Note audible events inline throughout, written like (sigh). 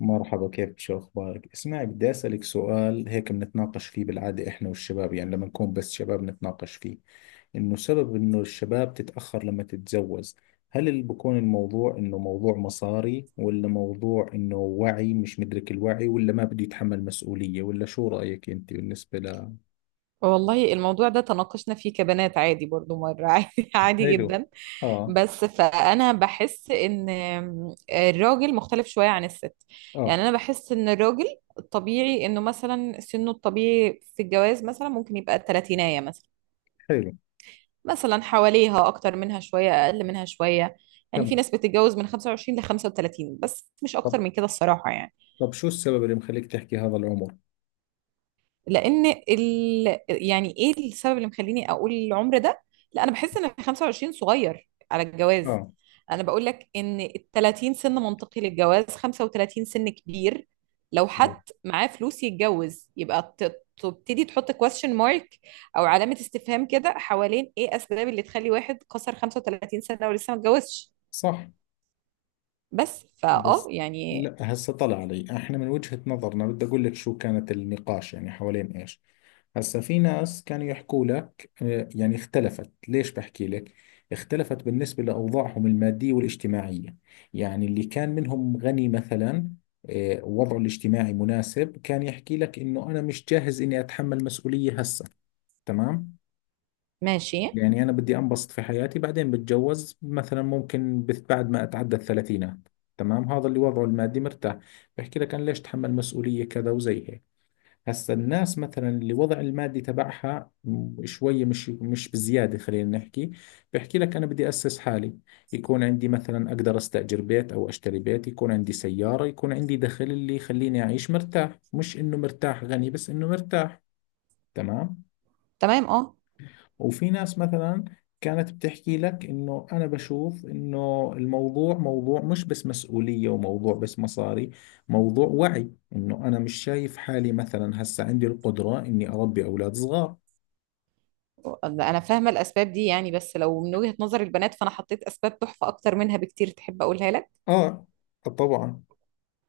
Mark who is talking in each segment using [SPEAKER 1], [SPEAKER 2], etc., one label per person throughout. [SPEAKER 1] مرحبا، كيفك، شو أخبارك؟ اسمعي، بدي أسألك سؤال هيك بنتناقش فيه بالعادة إحنا والشباب، يعني لما نكون بس شباب نتناقش فيه إنه سبب إنه الشباب تتأخر لما تتزوج. هل اللي بكون الموضوع إنه موضوع مصاري، ولا موضوع إنه وعي مش مدرك الوعي، ولا ما بده يتحمل مسؤولية، ولا شو رأيك أنت بالنسبة ل؟
[SPEAKER 2] والله الموضوع ده تناقشنا فيه كبنات، عادي برضو مرة. (laughs) عادي، عادي
[SPEAKER 1] حلو.
[SPEAKER 2] جدا.
[SPEAKER 1] آه.
[SPEAKER 2] بس فأنا بحس إن الراجل مختلف شوية عن الست.
[SPEAKER 1] آه.
[SPEAKER 2] يعني أنا بحس إن الراجل الطبيعي، إنه مثلا سنه الطبيعي في الجواز مثلا ممكن يبقى تلاتيناية مثلا.
[SPEAKER 1] حلو.
[SPEAKER 2] مثلا حواليها، أكتر منها شوية، أقل منها شوية. يعني في
[SPEAKER 1] تمام.
[SPEAKER 2] ناس بتتجوز من 25 ل 35، بس مش
[SPEAKER 1] طب.
[SPEAKER 2] أكتر من كده الصراحة يعني.
[SPEAKER 1] طب شو السبب اللي مخليك تحكي هذا العمر؟
[SPEAKER 2] يعني ايه السبب اللي مخليني اقول العمر ده؟ لا، انا بحس ان 25 صغير على الجواز.
[SPEAKER 1] آه.
[SPEAKER 2] انا بقول لك ان ال 30 سن منطقي للجواز، 35 سن كبير. لو
[SPEAKER 1] آه.
[SPEAKER 2] حد معاه فلوس يتجوز يبقى تبتدي تحط question mark او علامة استفهام كده، حوالين ايه اسباب اللي تخلي واحد كسر 35 سنة ولسه ما اتجوزش.
[SPEAKER 1] صح.
[SPEAKER 2] بس
[SPEAKER 1] بس.
[SPEAKER 2] يعني.
[SPEAKER 1] لا، هسه طلع علي، احنا من وجهة نظرنا بدي اقول لك شو كانت النقاش يعني حوالين ايش. هسه في ناس كانوا يحكوا لك يعني اختلفت، ليش بحكي لك؟ اختلفت بالنسبة لأوضاعهم المادية والاجتماعية. يعني اللي كان منهم غني مثلا، وضعه الاجتماعي مناسب، كان يحكي لك انه انا مش جاهز اني اتحمل مسؤولية هسه. تمام.
[SPEAKER 2] ماشي.
[SPEAKER 1] يعني أنا بدي أنبسط في حياتي بعدين بتجوز، مثلا ممكن بعد ما أتعدى الثلاثينات. تمام، هذا اللي وضعه المادي مرتاح. بحكي لك أنا ليش تحمل مسؤولية كذا وزي هيك. هسا الناس مثلا اللي وضع المادي تبعها شوية مش بزيادة، خلينا نحكي. بحكي لك أنا بدي أسس حالي، يكون عندي مثلا أقدر أستأجر بيت أو أشتري بيت، يكون عندي سيارة، يكون عندي دخل اللي يخليني أعيش مرتاح، مش إنه مرتاح غني، بس إنه مرتاح. تمام.
[SPEAKER 2] تمام، اه.
[SPEAKER 1] وفي ناس مثلا كانت بتحكي لك انه انا بشوف انه الموضوع موضوع مش بس مسؤولية، وموضوع بس مصاري، موضوع وعي، انه انا مش شايف حالي مثلا هسه عندي القدرة اني اربي اولاد صغار.
[SPEAKER 2] انا فاهمه الاسباب دي يعني، بس لو من وجهه نظر البنات، فانا حطيت اسباب تحفه اكتر منها بكتير. تحب اقولها لك؟
[SPEAKER 1] اه، طبعا.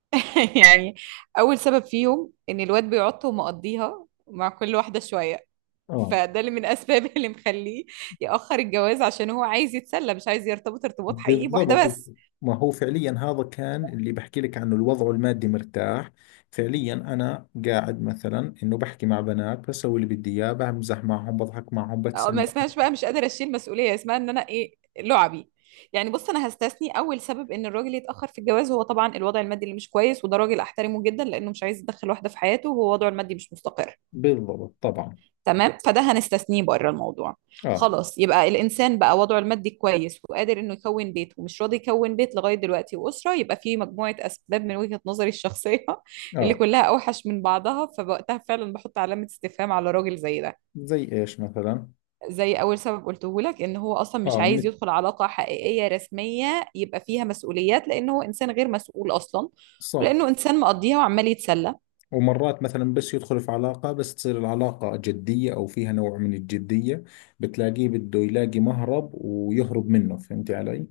[SPEAKER 2] (laughs) يعني، اول سبب فيهم ان الواد بيعط ومقضيها مع كل واحده شويه.
[SPEAKER 1] اه،
[SPEAKER 2] فده اللي من اسباب (laughs) اللي مخليه ياخر الجواز، عشان هو عايز يتسلى، مش عايز يرتبط ارتباط حقيقي بواحده
[SPEAKER 1] بالضبط،
[SPEAKER 2] بس.
[SPEAKER 1] ما هو فعليا هذا كان اللي بحكي لك عنه، الوضع المادي مرتاح. فعليا انا قاعد مثلا انه بحكي مع بنات، بسوي اللي بدي اياه، بمزح معهم، بضحك معهم،
[SPEAKER 2] أو
[SPEAKER 1] بتسلى.
[SPEAKER 2] ما اسمهاش بقى، مش قادره اشيل مسؤوليه، اسمها ان انا ايه، لعبي. يعني بص، انا هستثني اول سبب ان الراجل يتاخر في الجواز، هو طبعا الوضع المادي اللي مش كويس، وده راجل احترمه جدا لانه مش عايز يدخل واحده في حياته وهو وضعه المادي مش مستقر.
[SPEAKER 1] بالضبط، طبعا.
[SPEAKER 2] تمام، فده هنستثنيه بره الموضوع.
[SPEAKER 1] اه.
[SPEAKER 2] خلاص، يبقى الانسان بقى وضعه المادي كويس وقادر انه يكون بيت، ومش راضي يكون بيت لغايه دلوقتي واسره، يبقى في مجموعه اسباب من وجهه نظري الشخصيه (laughs) اللي
[SPEAKER 1] اه،
[SPEAKER 2] كلها اوحش من بعضها. فوقتها فعلا بحط علامه استفهام على راجل زي ده.
[SPEAKER 1] زي ايش مثلا؟
[SPEAKER 2] زي اول سبب قلته لك، ان هو اصلا مش
[SPEAKER 1] اه،
[SPEAKER 2] عايز يدخل علاقه حقيقيه رسميه يبقى فيها مسؤوليات، لان هو انسان غير مسؤول اصلا.
[SPEAKER 1] صح.
[SPEAKER 2] ولانه انسان مقضيها وعمال يتسلى.
[SPEAKER 1] ومرات مثلا بس يدخل في علاقة، بس تصير العلاقة جدية او فيها نوع من الجدية، بتلاقيه بده يلاقي مهرب ويهرب منه، فهمتي علي؟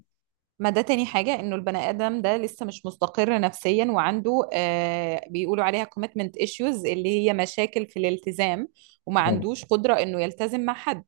[SPEAKER 2] ما ده تاني حاجة، انه البني ادم ده لسه مش مستقر نفسيا، وعنده بيقولوا عليها commitment issues اللي هي مشاكل في الالتزام. وما عندوش قدرة انه يلتزم مع حد.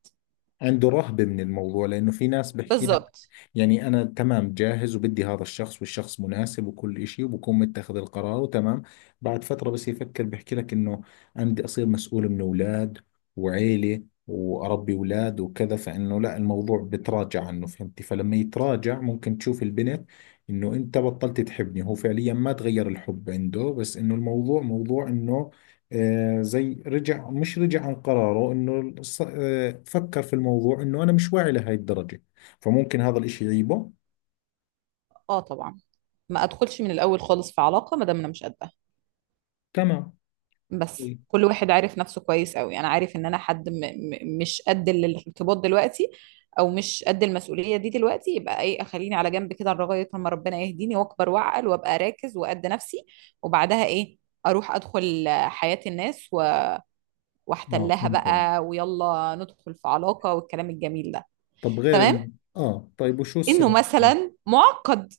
[SPEAKER 1] عنده رهبة من الموضوع، لأنه في ناس بحكي لك،
[SPEAKER 2] بالظبط،
[SPEAKER 1] يعني أنا تمام، جاهز وبدي هذا الشخص، والشخص مناسب وكل إشي، وبكون متخذ القرار وتمام. بعد فترة بس يفكر بحكي لك إنه أنا بدي أصير مسؤول من أولاد وعيلة، وأربي أولاد وكذا، فإنه لا، الموضوع بتراجع عنه، فهمتي؟ فلما يتراجع ممكن تشوف البنت إنه أنت بطلت تحبني، هو فعليا ما تغير الحب عنده، بس إنه الموضوع موضوع إنه، زي رجع مش رجع عن قراره انه فكر في الموضوع انه انا مش واعي لهي الدرجة، فممكن هذا الاشي يعيبه.
[SPEAKER 2] اه طبعا. ما ادخلش من الاول خالص في علاقة ما دام انا مش قد.
[SPEAKER 1] تمام.
[SPEAKER 2] بس
[SPEAKER 1] طيب.
[SPEAKER 2] كل واحد عارف نفسه كويس قوي، انا عارف ان انا حد م م مش قد الارتباط دلوقتي، او مش قد المسؤوليه دي دلوقتي، يبقى ايه، اخليني على جنب كده لغايه لما ربنا يهديني واكبر واعقل وابقى راكز وقد نفسي. وبعدها ايه، اروح ادخل حياه الناس
[SPEAKER 1] اه،
[SPEAKER 2] واحتلها
[SPEAKER 1] فهمت عليك.
[SPEAKER 2] بقى، ويلا ندخل في علاقه والكلام الجميل ده.
[SPEAKER 1] طب غير
[SPEAKER 2] تمام.
[SPEAKER 1] ال... اه، طيب، وشو
[SPEAKER 2] انه
[SPEAKER 1] السبب؟
[SPEAKER 2] مثلا معقد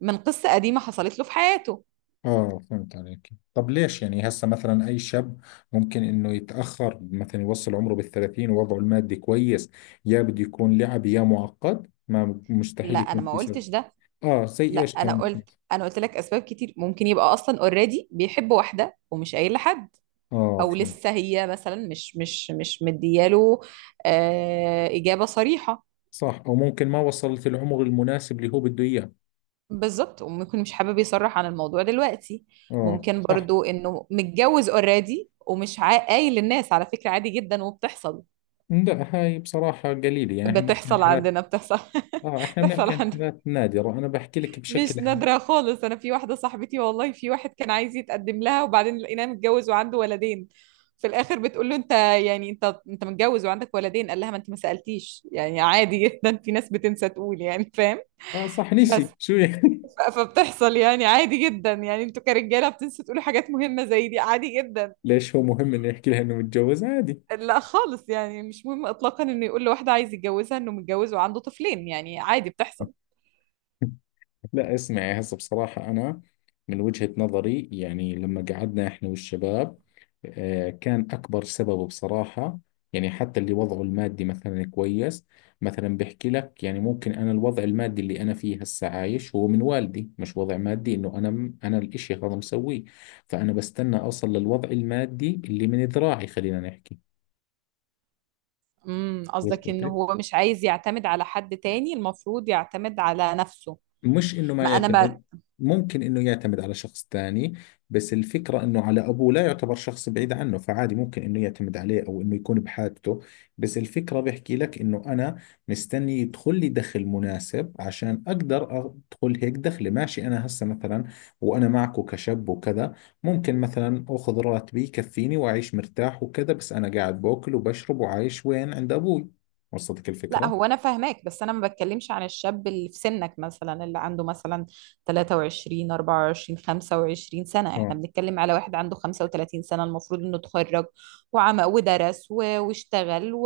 [SPEAKER 2] من قصه قديمه حصلت له في حياته.
[SPEAKER 1] اه، فهمت عليك. طب ليش يعني هسه مثلا اي شاب ممكن انه يتأخر، مثلا يوصل عمره بالثلاثين ووضعه المادي كويس، يا بده يكون لعب يا معقد، ما
[SPEAKER 2] لا،
[SPEAKER 1] مستحيل
[SPEAKER 2] انا
[SPEAKER 1] يكون
[SPEAKER 2] ما
[SPEAKER 1] في سبب.
[SPEAKER 2] قلتش ده.
[SPEAKER 1] اه،
[SPEAKER 2] لا،
[SPEAKER 1] زي ايش
[SPEAKER 2] انا
[SPEAKER 1] كمان؟
[SPEAKER 2] قلت انا قلت لك اسباب كتير. ممكن يبقى اصلا اوريدي بيحب واحده ومش قايل لحد،
[SPEAKER 1] اه،
[SPEAKER 2] او لسه هي مثلا مش مدياله آه اجابه صريحه.
[SPEAKER 1] صح. أو ممكن ما وصلت العمر المناسب اللي هو بده إياه.
[SPEAKER 2] بالظبط، وممكن مش حابب يصرح عن الموضوع دلوقتي.
[SPEAKER 1] آه،
[SPEAKER 2] ممكن
[SPEAKER 1] صح.
[SPEAKER 2] برضو انه متجوز اوريدي ومش قايل للناس، على فكره عادي جدا وبتحصل.
[SPEAKER 1] لا، هاي بصراحة قليلة، يعني احنا بنحكي عن
[SPEAKER 2] بتحصل
[SPEAKER 1] حالات.
[SPEAKER 2] عندنا، بتحصل. (laughs)
[SPEAKER 1] اه، احنا
[SPEAKER 2] بتحصل
[SPEAKER 1] بنحكي عن
[SPEAKER 2] عندنا،
[SPEAKER 1] حالات نادرة، انا بحكي لك بشكل
[SPEAKER 2] مش
[SPEAKER 1] عام.
[SPEAKER 2] نادرة خالص. أنا في واحدة صاحبتي والله، في واحد كان عايز يتقدم لها وبعدين لقيناه متجوز وعنده ولدين. في الآخر بتقول له: أنت يعني، أنت متجوز وعندك ولدين؟ قال لها: ما أنت ما سألتيش، يعني عادي جدا، في ناس بتنسى تقول، يعني فاهم.
[SPEAKER 1] اه، صح،
[SPEAKER 2] بس
[SPEAKER 1] نسي شو يعني. (laughs)
[SPEAKER 2] فبتحصل يعني عادي جدا، يعني أنتوا كرجالة بتنسوا تقولوا حاجات مهمة زي دي، عادي جدا.
[SPEAKER 1] ليش هو مهم انه يحكي لها انه متجوز عادي؟
[SPEAKER 2] لا خالص، يعني مش مهم إطلاقا إنه يقول لواحدة عايز يتجوزها إنه متجوز وعنده طفلين، يعني عادي بتحصل.
[SPEAKER 1] (laughs) لا، اسمعي، هسه بصراحة أنا من وجهة نظري يعني لما قعدنا إحنا والشباب، كان أكبر سببه بصراحة، يعني حتى اللي وضعه المادي مثلا كويس، مثلا بحكي لك يعني ممكن أنا الوضع المادي اللي أنا فيه هسه عايش هو من والدي، مش وضع مادي إنه أنا أنا الإشي هذا مسويه، فأنا بستنى أوصل للوضع المادي اللي من ذراعي، خلينا نحكي.
[SPEAKER 2] قصدك ان
[SPEAKER 1] وصلتك.
[SPEAKER 2] هو مش عايز يعتمد على حد تاني، المفروض يعتمد على نفسه.
[SPEAKER 1] مش انه ما
[SPEAKER 2] ما انا ما
[SPEAKER 1] يعتمد، ممكن انه يعتمد على شخص ثاني، بس الفكرة انه على ابوه، لا يعتبر شخص بعيد عنه، فعادي ممكن انه يعتمد عليه او انه يكون بحاجته. بس الفكرة بحكي لك انه انا مستني يدخل لي دخل مناسب عشان اقدر ادخل هيك دخلي، ماشي؟ انا هسه مثلا، وانا معكو كشاب وكذا، ممكن مثلا اخذ راتبي يكفيني واعيش مرتاح وكذا، بس انا قاعد باكل وبشرب وعايش وين؟ عند ابوي. وصلتك
[SPEAKER 2] لا،
[SPEAKER 1] الفكرة؟
[SPEAKER 2] هو انا فاهماك بس انا ما بتكلمش عن الشاب اللي في سنك مثلا، اللي عنده مثلا 23 24 25 سنة. احنا بنتكلم على واحد عنده 35 سنة، المفروض انه اتخرج وعمل ودرس واشتغل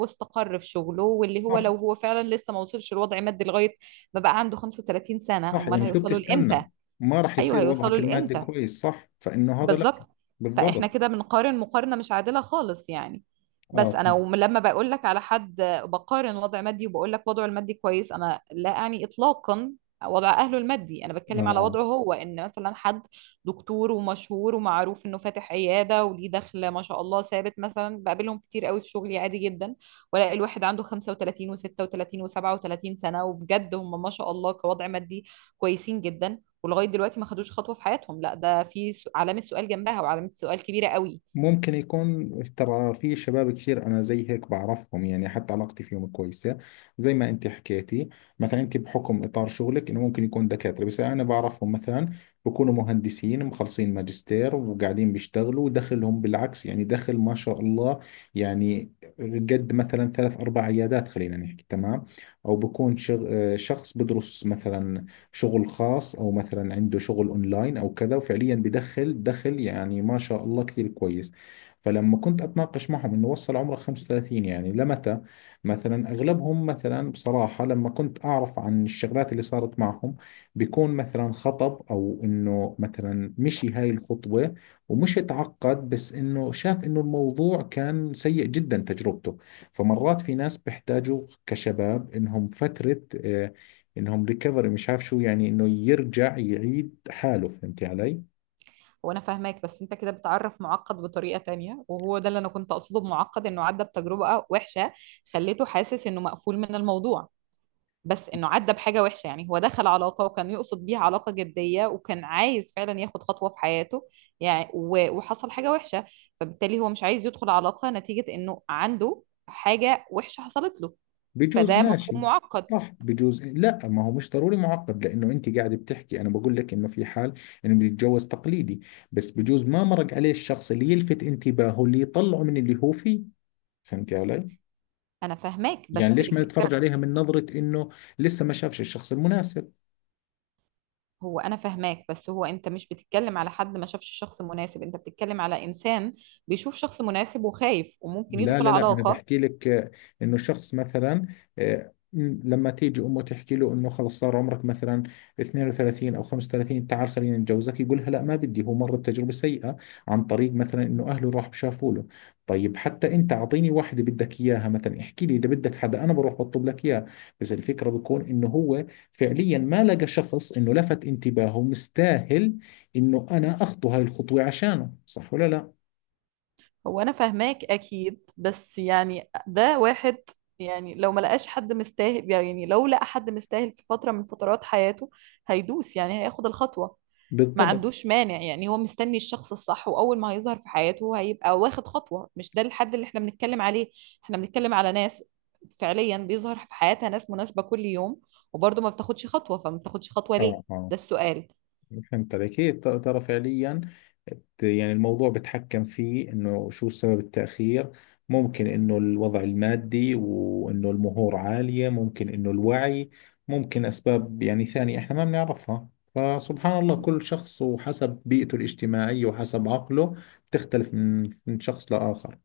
[SPEAKER 2] واستقر في شغله، واللي هو
[SPEAKER 1] اه،
[SPEAKER 2] لو هو فعلا لسه ما وصلش لوضع مادي لغاية ما بقى عنده 35 سنة،
[SPEAKER 1] صح،
[SPEAKER 2] امال
[SPEAKER 1] يعني شو
[SPEAKER 2] هيوصلوا لامتى؟
[SPEAKER 1] بتستنى؟ ما راح
[SPEAKER 2] ايوه،
[SPEAKER 1] يصير وضعك
[SPEAKER 2] هيوصلوا
[SPEAKER 1] المادي
[SPEAKER 2] لامتى.
[SPEAKER 1] كويس، صح، فإنه هذا لا.
[SPEAKER 2] بالظبط. فاحنا
[SPEAKER 1] بالضبط.
[SPEAKER 2] كده بنقارن مقارنة مش عادلة خالص يعني.
[SPEAKER 1] اه،
[SPEAKER 2] بس انا
[SPEAKER 1] فهمت.
[SPEAKER 2] لما بقول لك على حد، بقارن وضع مادي وبقول لك وضعه المادي كويس، انا لا اعني اطلاقا وضع اهله المادي. انا بتكلم على
[SPEAKER 1] اه،
[SPEAKER 2] وضعه هو، ان مثلا حد دكتور ومشهور ومعروف انه فاتح عيادة وليه دخل ما شاء الله ثابت. مثلا بقابلهم كتير قوي في شغلي عادي جدا، والاقي الواحد عنده 35 و36 و37 سنة، وبجد هم ما شاء الله كوضع مادي كويسين جدا. ولغايه دلوقتي ما خدوش خطوه في حياتهم. لا، ده في علامه سؤال جنبها، وعلامه سؤال كبيره قوي.
[SPEAKER 1] ممكن يكون ترى في شباب كثير انا زي هيك بعرفهم، يعني حتى علاقتي فيهم كويسه، زي ما انت حكيتي. مثلا انت بحكم اطار شغلك انه ممكن يكون دكاتره، بس انا بعرفهم مثلا بكونوا مهندسين مخلصين ماجستير وقاعدين بيشتغلوا ودخلهم بالعكس، يعني دخل ما شاء الله، يعني قد مثلا ثلاث اربع عيادات، خلينا نحكي. تمام. او بكون شغ... آه، شخص بدرس مثلا شغل خاص، او مثلا عنده شغل اونلاين او كذا، وفعليا بدخل دخل يعني ما شاء الله كثير كويس. فلما كنت اتناقش معهم انه وصل عمره 35 يعني لمتى، مثلا اغلبهم مثلا بصراحة لما كنت اعرف عن الشغلات اللي صارت معهم، بيكون مثلا خطب او انه مثلا مشي هاي الخطوة ومش اتعقد، بس انه شاف انه الموضوع كان سيء جدا تجربته. فمرات في ناس بيحتاجوا كشباب انهم فترة، انهم ريكفري، مش عارف شو يعني، انه يرجع يعيد حاله، فهمتي علي؟
[SPEAKER 2] وانا فاهماك، بس انت كده بتعرف معقد بطريقه تانية، وهو ده اللي انا كنت اقصده بمعقد، انه عدى بتجربه وحشه خليته حاسس انه مقفول من الموضوع. بس انه عدى بحاجه وحشه، يعني هو دخل علاقه وكان يقصد بيها علاقه جديه وكان عايز فعلا ياخد خطوه في حياته، يعني وحصل حاجه وحشه. فبالتالي هو مش عايز يدخل علاقه نتيجه انه عنده حاجه وحشه حصلت له.
[SPEAKER 1] بجوز،
[SPEAKER 2] فده مفهوم
[SPEAKER 1] ماشي.
[SPEAKER 2] معقد.
[SPEAKER 1] صح، بجوز. لا، ما هو مش ضروري معقد، لانه انت قاعد بتحكي، انا بقول لك انه في حال انه بده يتجوز تقليدي، بس بجوز ما مرق عليه الشخص اللي يلفت انتباهه اللي يطلعه من اللي هو فيه، فهمتي علي؟
[SPEAKER 2] انا فاهماك
[SPEAKER 1] يعني
[SPEAKER 2] بس
[SPEAKER 1] ليش ما نتفرج
[SPEAKER 2] الفكره.
[SPEAKER 1] عليها من نظرة انه لسه ما شافش الشخص المناسب؟
[SPEAKER 2] هو انا فاهماك، بس هو انت مش بتتكلم على حد ما شافش شخص مناسب، انت بتتكلم على انسان بيشوف شخص مناسب وخايف وممكن
[SPEAKER 1] لا،
[SPEAKER 2] يدخل
[SPEAKER 1] لا، لا، انا
[SPEAKER 2] علاقة.
[SPEAKER 1] بحكي لك، انه الشخص مثلا، لما تيجي امه تحكي له انه خلص صار عمرك مثلا 32 او 35 تعال خلينا نتجوزك، يقولها لا ما بدي، هو مر بتجربه سيئه عن طريق مثلا انه اهله راح شافوا له. طيب، حتى انت اعطيني واحده بدك اياها، مثلا احكي لي اذا بدك حدا انا بروح بطلب لك اياه. بس الفكره بكون انه هو فعليا ما لقى شخص انه لفت انتباهه مستاهل انه انا اخطو هاي الخطوه عشانه، صح ولا لا؟
[SPEAKER 2] هو انا فاهماك اكيد، بس يعني ده واحد، يعني لو ما لقاش حد مستاهل، يعني لو لقى حد مستاهل في فترة من فترات حياته، هيدوس يعني هياخد الخطوة. ما
[SPEAKER 1] بالضبط.
[SPEAKER 2] عندوش مانع. يعني هو مستني الشخص الصح، واول ما هيظهر في حياته هو هيبقى واخد خطوة. مش ده الحد اللي احنا بنتكلم عليه. احنا بنتكلم على ناس فعليا بيظهر في حياتها ناس مناسبة كل يوم، وبرضه ما بتاخدش خطوة. فما بتاخدش خطوة
[SPEAKER 1] اه،
[SPEAKER 2] ليه؟
[SPEAKER 1] اه،
[SPEAKER 2] ده السؤال.
[SPEAKER 1] فهمت عليك. هي ترى فعليا، يعني الموضوع بتحكم فيه انه شو سبب التأخير، ممكن انه الوضع المادي وانه المهور عالية، ممكن انه الوعي، ممكن اسباب يعني ثانية احنا ما بنعرفها، فسبحان الله كل شخص وحسب بيئته الاجتماعية وحسب عقله بتختلف من شخص لآخر،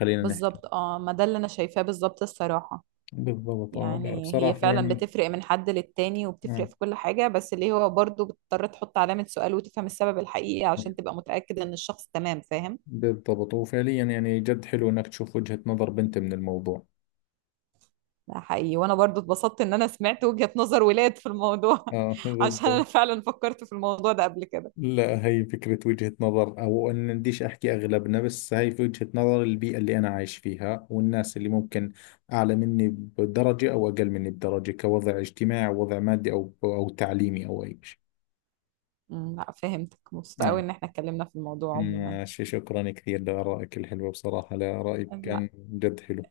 [SPEAKER 1] خلينا نحكي.
[SPEAKER 2] بالظبط اه، ما ده اللي انا شايفاه بالظبط الصراحة.
[SPEAKER 1] بالضبط، اه، لا
[SPEAKER 2] يعني هي
[SPEAKER 1] بصراحة
[SPEAKER 2] فعلا
[SPEAKER 1] يعني.
[SPEAKER 2] بتفرق من حد للتاني
[SPEAKER 1] آه.
[SPEAKER 2] وبتفرق في كل حاجة، بس اللي هو برضه بتضطر تحط علامة سؤال وتفهم السبب الحقيقي عشان تبقى متأكد ان الشخص تمام، فاهم؟
[SPEAKER 1] بالضبط، وفعليا يعني جد حلو انك تشوف وجهة نظر بنت من الموضوع.
[SPEAKER 2] ده حقيقي، وانا برضو اتبسطت ان انا سمعت وجهة نظر ولاد في الموضوع.
[SPEAKER 1] اه،
[SPEAKER 2] (laughs) عشان انا
[SPEAKER 1] بالضبط.
[SPEAKER 2] فعلا فكرت في الموضوع ده قبل كده.
[SPEAKER 1] لا، هي فكرة وجهة نظر أو أن بديش أحكي أغلبنا، بس هي في وجهة نظر البيئة اللي أنا عايش فيها والناس اللي ممكن أعلى مني بدرجة أو أقل مني بدرجة كوضع اجتماعي أو وضع مادي أو تعليمي أو أي شيء.
[SPEAKER 2] لا، فهمتك، مبسوطة قوي
[SPEAKER 1] نعم.
[SPEAKER 2] ان احنا اتكلمنا في الموضوع عموما.
[SPEAKER 1] ماشي، شكرا كثير لآرائك الحلوة بصراحة، لا رأيك
[SPEAKER 2] لا،
[SPEAKER 1] كان جد حلو.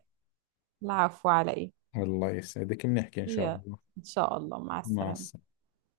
[SPEAKER 2] العفو على ايه.
[SPEAKER 1] الله يسعدك، بنحكي إن شاء
[SPEAKER 2] هي،
[SPEAKER 1] الله.
[SPEAKER 2] ان شاء الله، مع
[SPEAKER 1] مع
[SPEAKER 2] السلامة.
[SPEAKER 1] السلامة.